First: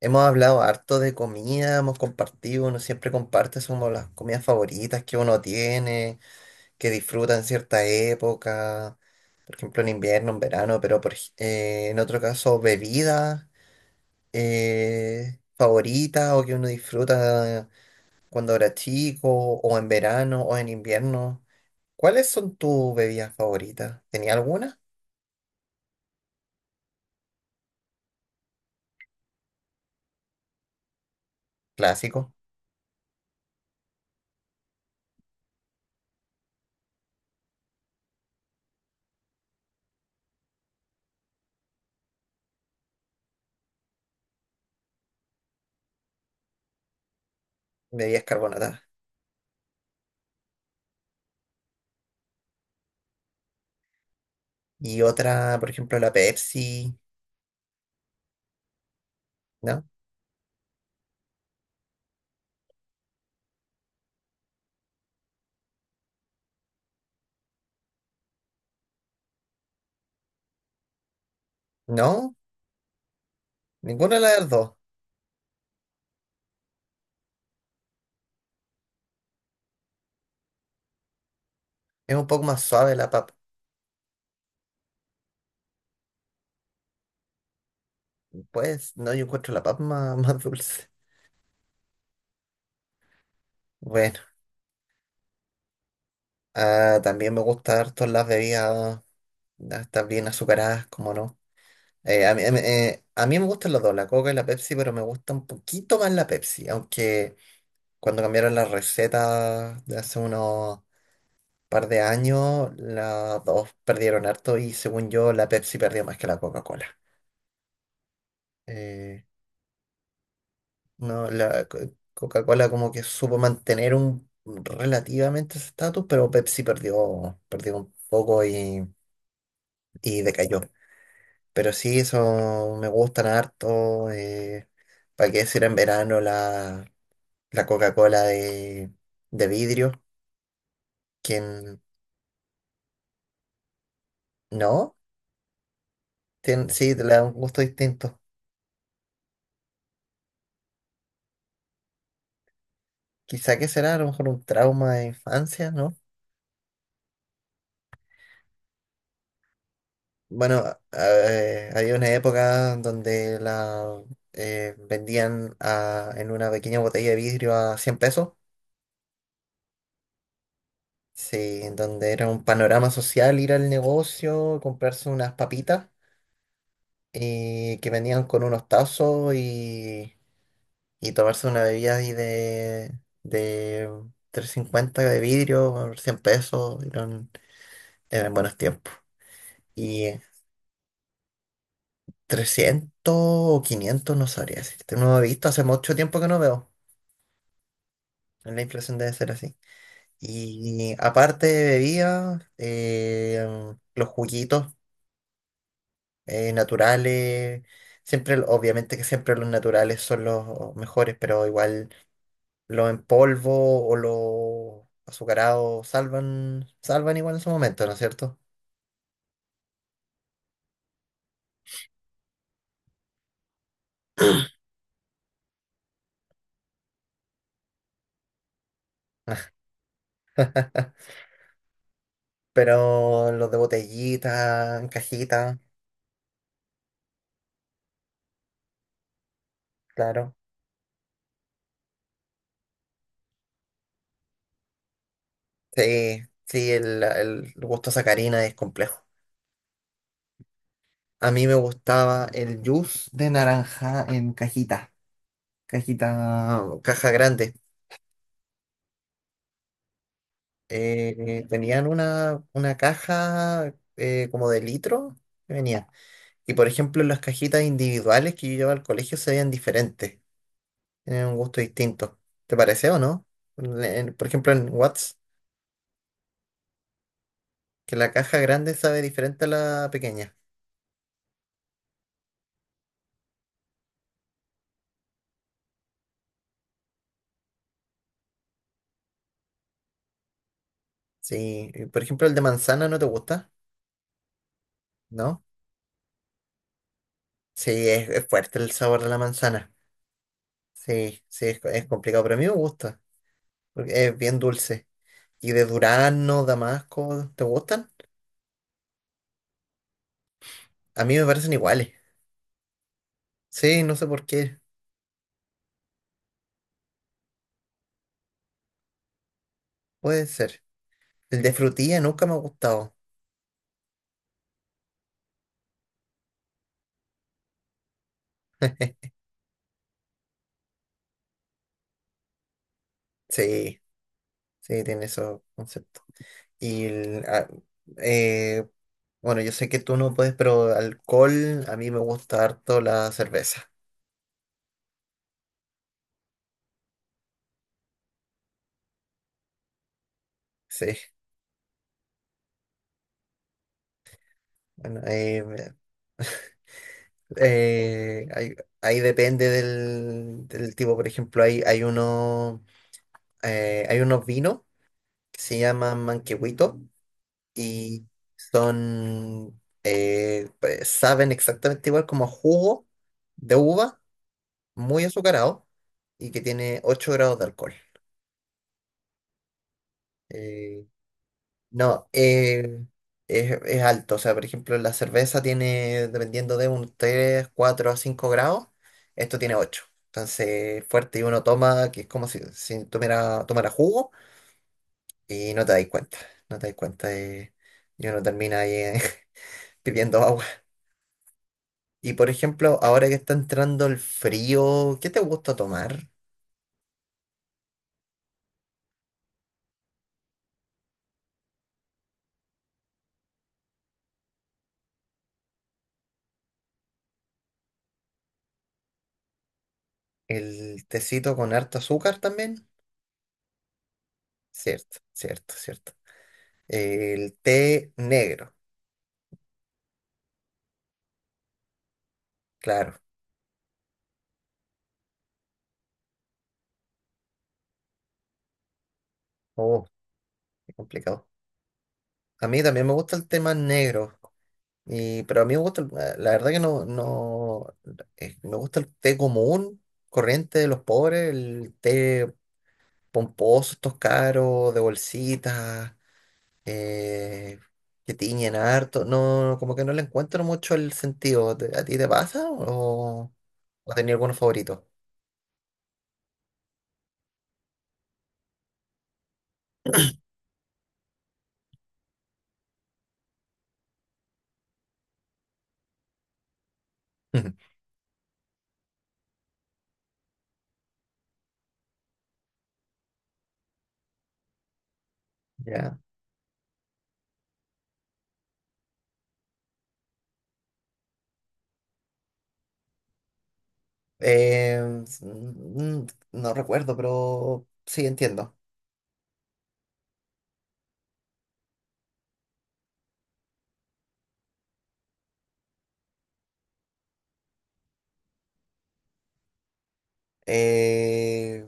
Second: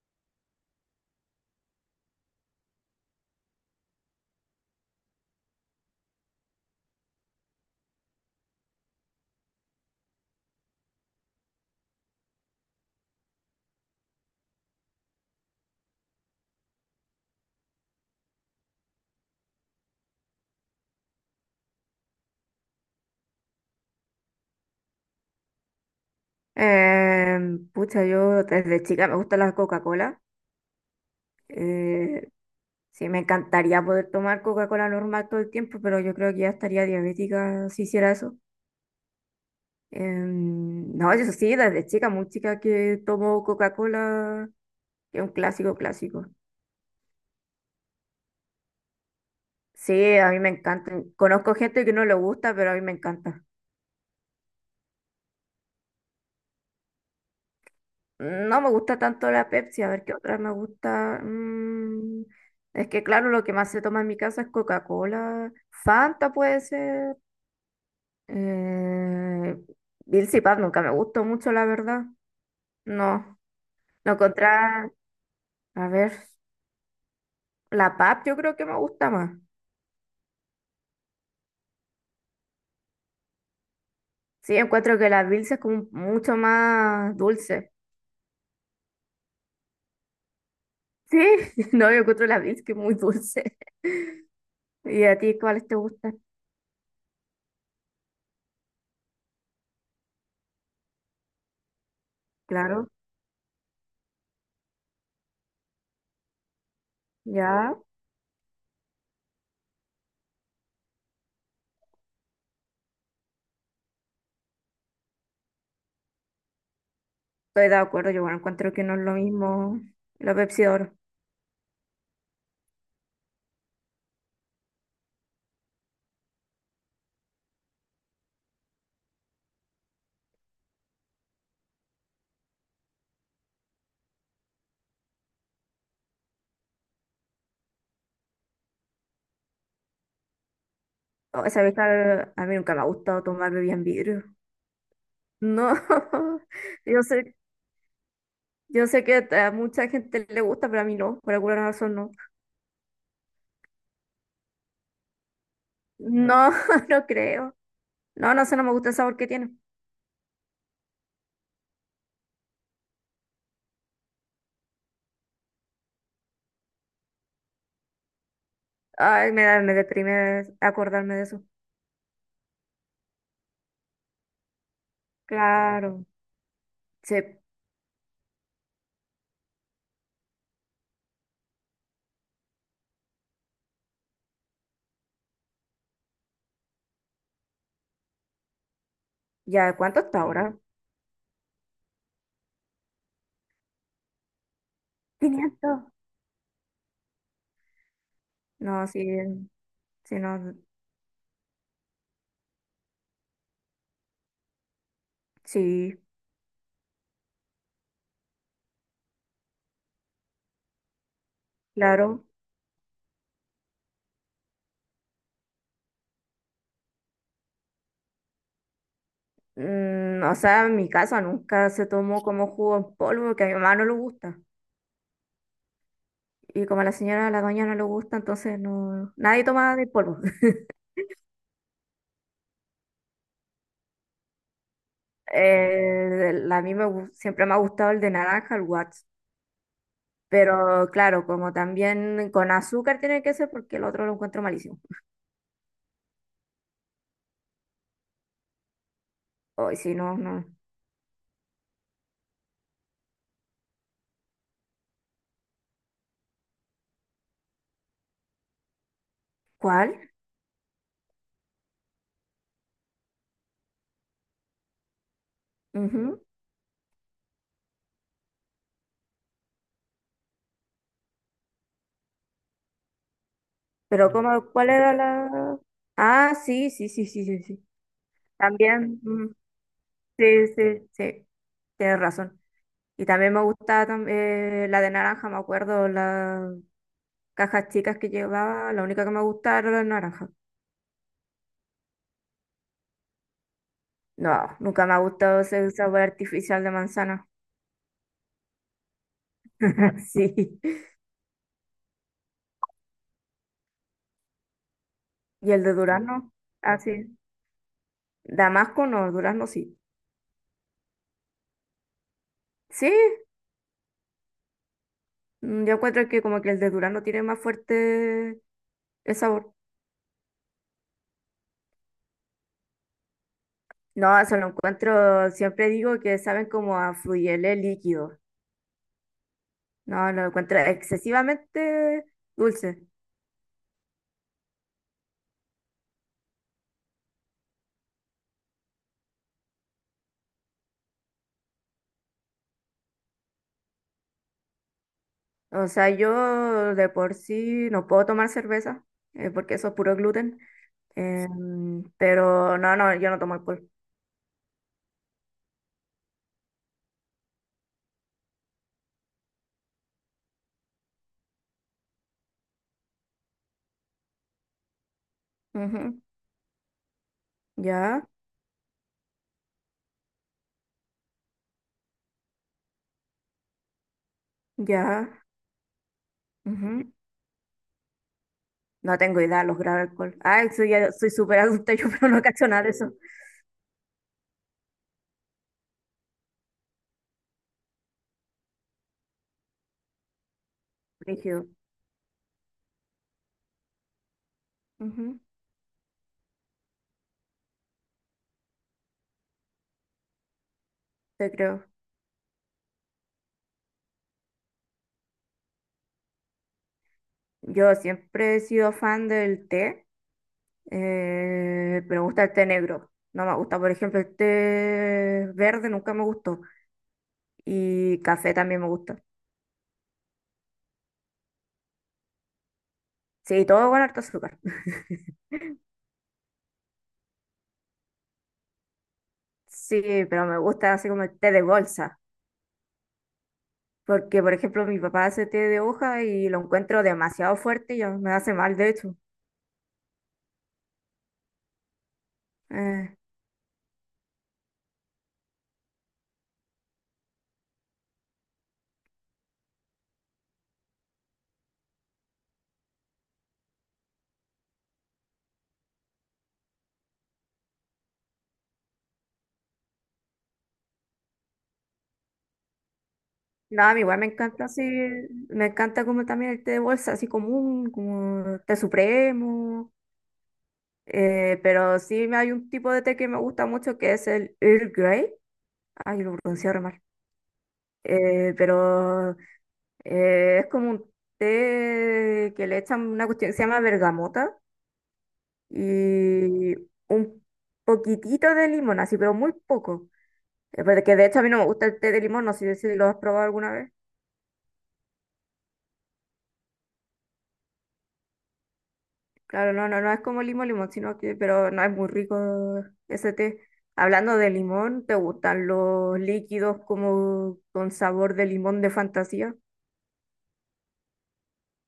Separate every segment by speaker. Speaker 1: Hemos hablado harto de comida, hemos compartido, uno siempre comparte somos las comidas favoritas que uno tiene, que disfruta en cierta época, por ejemplo en invierno, en verano, pero en otro caso bebidas favoritas o que uno disfruta cuando era chico, o en verano, o en invierno. ¿Cuáles son tus bebidas favoritas? ¿Tenía alguna?
Speaker 2: Pucha, yo desde chica me gusta la Coca-Cola. Eh,
Speaker 1: Clásico,
Speaker 2: sí, me encantaría poder tomar Coca-Cola normal todo el tiempo, pero yo creo que ya estaría diabética si hiciera eso. No, eso sí, desde chica, muy chica que tomo Coca-Cola, que es un clásico, clásico.
Speaker 1: bebidas carbonatadas.
Speaker 2: Sí, a mí me encanta. Conozco gente que no le gusta, pero a mí me encanta.
Speaker 1: Y otra, por ejemplo, la Pepsi,
Speaker 2: No me gusta tanto la Pepsi,
Speaker 1: ¿no?
Speaker 2: a ver qué otra me gusta. Es que claro, lo que más se toma en mi casa es Coca-Cola. Fanta puede ser. Eh, Bills y Pap nunca me gustó mucho, la verdad.
Speaker 1: ¿No?
Speaker 2: No,
Speaker 1: Ninguna
Speaker 2: no
Speaker 1: de las dos.
Speaker 2: contra, a ver, la Pap yo creo que me gusta más.
Speaker 1: Es un poco más suave la papa.
Speaker 2: Sí, encuentro que la Bills es como mucho más dulce.
Speaker 1: Pues no, yo encuentro la papa más, más dulce.
Speaker 2: Sí, no, yo encuentro la Bills que es muy dulce.
Speaker 1: Bueno,
Speaker 2: ¿Y a ti cuáles te gustan?
Speaker 1: ah, también me gusta harto las bebidas, estas bien azucaradas, como no. Eh, a mí, a mí
Speaker 2: Claro,
Speaker 1: eh, a mí me gustan las dos, la Coca y la Pepsi, pero me gusta un poquito más la Pepsi, aunque
Speaker 2: ya,
Speaker 1: cuando cambiaron las recetas de hace unos par de años, las dos perdieron harto y según yo la Pepsi perdió más que la Coca-Cola.
Speaker 2: estoy de acuerdo, yo bueno, encuentro que no es lo
Speaker 1: Eh,
Speaker 2: mismo la Pepsi de oro.
Speaker 1: No, la Coca-Cola como que supo mantener un relativamente ese estatus, pero Pepsi perdió, perdió un poco y decayó. Pero sí, eso me gustan harto. ¿Para qué decir en verano la Coca-Cola de vidrio?
Speaker 2: Oh, esa vez
Speaker 1: ¿Quién
Speaker 2: a mí nunca me ha gustado tomar bebidas en vidrio.
Speaker 1: no?
Speaker 2: No,
Speaker 1: Sí, te
Speaker 2: yo
Speaker 1: le da un
Speaker 2: soy
Speaker 1: gusto distinto.
Speaker 2: Yo sé que a mucha gente le gusta, pero a mí no, por alguna razón no.
Speaker 1: Quizá que será a lo mejor un trauma de infancia, ¿no?
Speaker 2: No, no creo. No, no sé, no me gusta el sabor que tiene.
Speaker 1: Bueno, había una época donde la vendían en una pequeña botella de vidrio a 100 pesos.
Speaker 2: Ay, me da, me deprime acordarme de eso.
Speaker 1: Sí, en donde era un panorama social ir al negocio, comprarse unas papitas
Speaker 2: Claro. Sí.
Speaker 1: que venían con unos tazos y tomarse una bebida ahí de 350 de vidrio por 100 pesos. Eran, eran buenos tiempos.
Speaker 2: ¿Ya cuánto
Speaker 1: Y
Speaker 2: está ahora?
Speaker 1: 300 o 500 no sabría decirte. No he visto, hace
Speaker 2: 500.
Speaker 1: mucho tiempo que no veo. La
Speaker 2: No,
Speaker 1: inflación
Speaker 2: sí,
Speaker 1: debe ser así.
Speaker 2: sí, no,
Speaker 1: Y aparte de bebidas, los juguitos
Speaker 2: sí,
Speaker 1: naturales, siempre, obviamente que siempre los naturales son los mejores, pero igual
Speaker 2: claro.
Speaker 1: los en polvo o los azucarados salvan, salvan igual en su momento, ¿no es cierto?
Speaker 2: O sea, en mi casa nunca se tomó como jugo en polvo, porque a mi mamá no le gusta. Y como a la señora, a la doña no le gusta, entonces no, nadie toma de polvo.
Speaker 1: Pero los de botellita, en cajita,
Speaker 2: A mí me, siempre me ha gustado el de naranja, el Watts.
Speaker 1: claro.
Speaker 2: Pero claro, como también con azúcar tiene que ser porque el otro lo encuentro malísimo.
Speaker 1: Sí, sí, el gusto sacarina es complejo.
Speaker 2: Hoy si no, no.
Speaker 1: A mí me gustaba el juice de naranja en cajita, cajita, caja grande.
Speaker 2: ¿Cuál?
Speaker 1: Tenían una caja como de litro que venía.
Speaker 2: Ujú.
Speaker 1: Y por ejemplo, las cajitas individuales que yo llevaba al colegio se veían diferentes, tenían un gusto distinto. ¿Te parece o no? Le-
Speaker 2: Pero
Speaker 1: en- por
Speaker 2: como,
Speaker 1: ejemplo, en
Speaker 2: ¿cuál era
Speaker 1: Watts,
Speaker 2: la...? Ah, sí, sí, sí, sí, sí, sí.
Speaker 1: que la caja grande
Speaker 2: También,
Speaker 1: sabe
Speaker 2: mm,
Speaker 1: diferente a la pequeña.
Speaker 2: sí, sí, sí, tienes razón. Y también me gustaba la de naranja, me acuerdo, las cajas chicas que llevaba, la única que me gustaba era la de naranja.
Speaker 1: Sí, y por ejemplo, el de manzana no te gusta,
Speaker 2: No, nunca me ha gustado
Speaker 1: ¿no?
Speaker 2: ese sabor artificial de manzana.
Speaker 1: Sí, es fuerte el sabor de la manzana.
Speaker 2: Sí.
Speaker 1: Sí, sí, es complicado, pero a mí me gusta, porque es bien dulce.
Speaker 2: ¿Y
Speaker 1: ¿Y
Speaker 2: el
Speaker 1: de
Speaker 2: de durazno?
Speaker 1: durazno,
Speaker 2: Así,
Speaker 1: damasco, te gustan?
Speaker 2: Damasco no, durazno sí.
Speaker 1: A mí me parecen iguales.
Speaker 2: Sí,
Speaker 1: Sí, no sé por qué,
Speaker 2: yo encuentro que como que el de durazno tiene más fuerte el sabor.
Speaker 1: puede ser. El de frutilla nunca me ha gustado.
Speaker 2: No, eso lo encuentro, siempre digo que saben como a fluyele líquido. No, lo encuentro excesivamente dulce.
Speaker 1: Sí, sí, tiene esos conceptos. Y, ah, eh, bueno, yo sé que tú no puedes, pero alcohol, a mí me gusta harto la cerveza.
Speaker 2: O sea, yo de por sí no puedo tomar cerveza, porque eso es puro gluten.
Speaker 1: Sí,
Speaker 2: Pero no, no, yo no tomo alcohol.
Speaker 1: bueno, eh, ahí, ahí depende del tipo, por ejemplo, hay unos vinos que se
Speaker 2: Ujú,
Speaker 1: llaman manquehuitos
Speaker 2: ya,
Speaker 1: y son, pues, saben exactamente igual como a jugo de uva, muy
Speaker 2: ya.
Speaker 1: azucarado y que tiene 8 grados de alcohol.
Speaker 2: No tengo idea, los graba alcohol. Ay, soy,
Speaker 1: Eh,
Speaker 2: soy súper adulta yo,
Speaker 1: no,
Speaker 2: pero no cacho nada de eso.
Speaker 1: es alto, o sea, por ejemplo, la cerveza tiene, dependiendo de un 3 4 a 5 grados, esto tiene 8. Entonces, fuerte y uno
Speaker 2: Rígido.
Speaker 1: toma, que es como si, tomara, tomara jugo.
Speaker 2: Ujú,
Speaker 1: Y no te dais cuenta, no te dais cuenta de- y uno termina ahí pidiendo agua.
Speaker 2: te creo.
Speaker 1: Y por ejemplo, ahora que está entrando el frío, ¿qué te gusta tomar?
Speaker 2: Yo siempre he sido fan del té, pero me gusta el té negro. No me gusta, por ejemplo, el té verde nunca me gustó. Y café también me gusta.
Speaker 1: ¿El tecito con harto azúcar también?
Speaker 2: Sí, todo con harto azúcar.
Speaker 1: Cierto, cierto, cierto. El té negro,
Speaker 2: Sí, pero me gusta así como el té de bolsa.
Speaker 1: claro.
Speaker 2: Porque, por ejemplo, mi papá hace té de hoja y lo encuentro demasiado fuerte y ya me hace mal, de hecho.
Speaker 1: Oh, qué complicado. A mí también me
Speaker 2: Eh,
Speaker 1: gusta el té más negro, pero a mí me gusta, la verdad que no, no, me gusta el té común, corriente de los pobres, el té pomposos estos caros, de bolsitas, eh, que tiñen harto. No, como que no le encuentro mucho el sentido. ¿A ti te pasa o,
Speaker 2: No, a mí
Speaker 1: o
Speaker 2: igual me
Speaker 1: tenías alguno
Speaker 2: encanta así,
Speaker 1: favorito?
Speaker 2: me encanta como también el té de bolsa, así común, como té supremo, pero sí me- hay un tipo de té que me gusta mucho que es el Earl Grey, ay, lo pronuncié re mal. Eh, pero es como un té que le echan una cuestión que se llama bergamota
Speaker 1: Ya.
Speaker 2: y un poquitito de limón, así, pero muy poco. Porque de hecho a mí no me gusta el té de limón, no sé si lo has probado alguna vez.
Speaker 1: Eh, s- mm, no recuerdo, pero sí entiendo.
Speaker 2: Claro, no, no, no es como limón, limón, sino que, pero no es muy rico ese té. Hablando de limón, ¿te gustan los líquidos como con sabor de limón de fantasía?
Speaker 1: Eh,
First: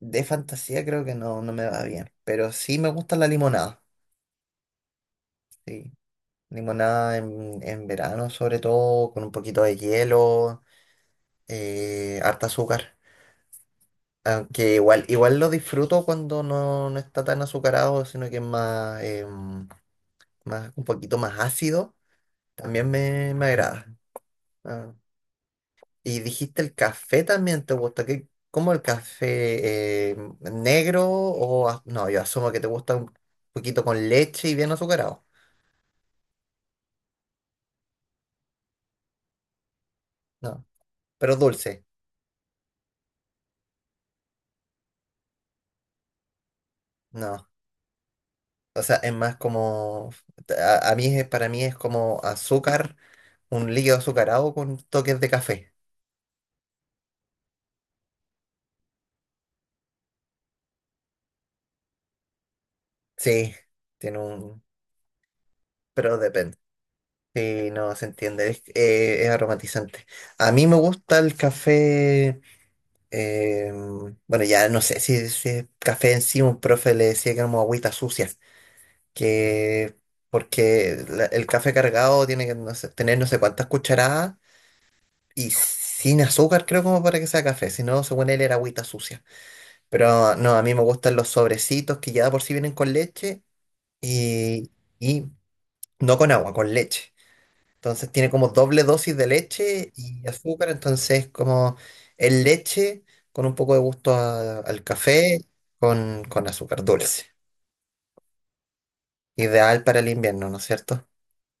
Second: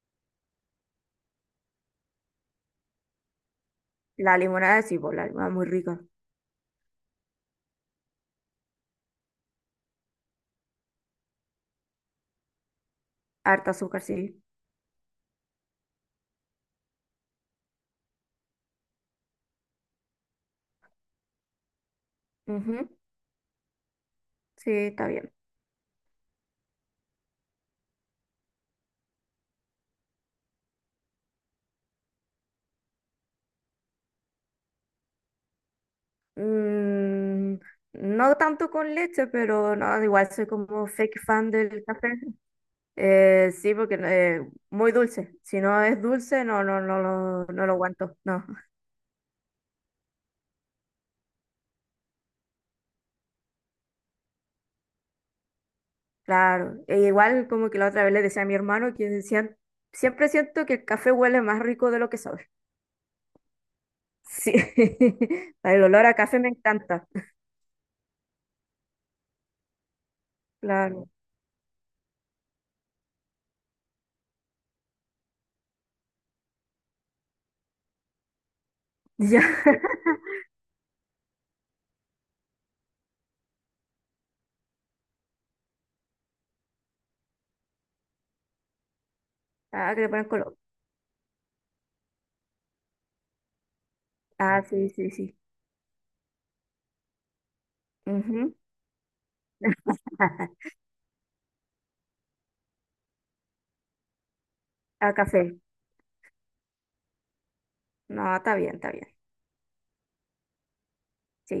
Speaker 1: de fantasía creo que no, no me va bien, pero sí me gusta la limonada.
Speaker 2: La limonada sí, pues, la limonada es muy
Speaker 1: Sí.
Speaker 2: rica.
Speaker 1: Limonada en verano sobre todo, con un poquito de hielo, harta azúcar.
Speaker 2: Harta azúcar, sí.
Speaker 1: Aunque igual, igual lo disfruto cuando no, no está tan azucarado, sino que es más, más un poquito más ácido.
Speaker 2: Ujú,
Speaker 1: También me agrada.
Speaker 2: sí,
Speaker 1: Ah,
Speaker 2: está bien.
Speaker 1: y dijiste el café también te gusta. ¿Qué, cómo el café negro o no, yo asumo que te gusta un poquito con leche y bien azucarado.
Speaker 2: Mm, no tanto con leche, pero no, igual soy
Speaker 1: No,
Speaker 2: como fake
Speaker 1: pero
Speaker 2: fan
Speaker 1: dulce.
Speaker 2: del café. Sí, porque muy dulce. Si no es dulce, no, no, no,
Speaker 1: No.
Speaker 2: no lo aguanto. No.
Speaker 1: O sea, es más como a mí para mí es como azúcar, un líquido azucarado con toques de café.
Speaker 2: Claro, e igual como que la otra vez le decía a mi hermano que decían, siempre siento que el café huele más rico de lo que sabe.
Speaker 1: Sí, tiene
Speaker 2: Sí,
Speaker 1: un
Speaker 2: el olor a
Speaker 1: pero
Speaker 2: café me
Speaker 1: depende.
Speaker 2: encanta.
Speaker 1: Sí, no se entiende, es aromatizante. A mí me
Speaker 2: Claro.
Speaker 1: gusta el café, eh, bueno, ya no sé si es café en sí, un profe le decía que era como agüita sucia,
Speaker 2: Ya.
Speaker 1: que porque el café cargado tiene que no sé, tener no sé cuántas cucharadas y sin azúcar creo como para que sea café, si no, según él era agüita sucia.
Speaker 2: Ah, que le ponen
Speaker 1: Pero no,
Speaker 2: color.
Speaker 1: a mí me gustan los sobrecitos que ya de por sí vienen con leche
Speaker 2: Ah,
Speaker 1: y,
Speaker 2: sí, sí,
Speaker 1: y
Speaker 2: sí.
Speaker 1: no con agua, con leche. Entonces tiene como
Speaker 2: Ujú.
Speaker 1: doble dosis de leche y azúcar, entonces como es leche con un poco de gusto al
Speaker 2: A
Speaker 1: café
Speaker 2: café.
Speaker 1: con azúcar dulce.
Speaker 2: No, está bien, está bien.
Speaker 1: Ideal para el invierno, ¿no es cierto?
Speaker 2: Sí.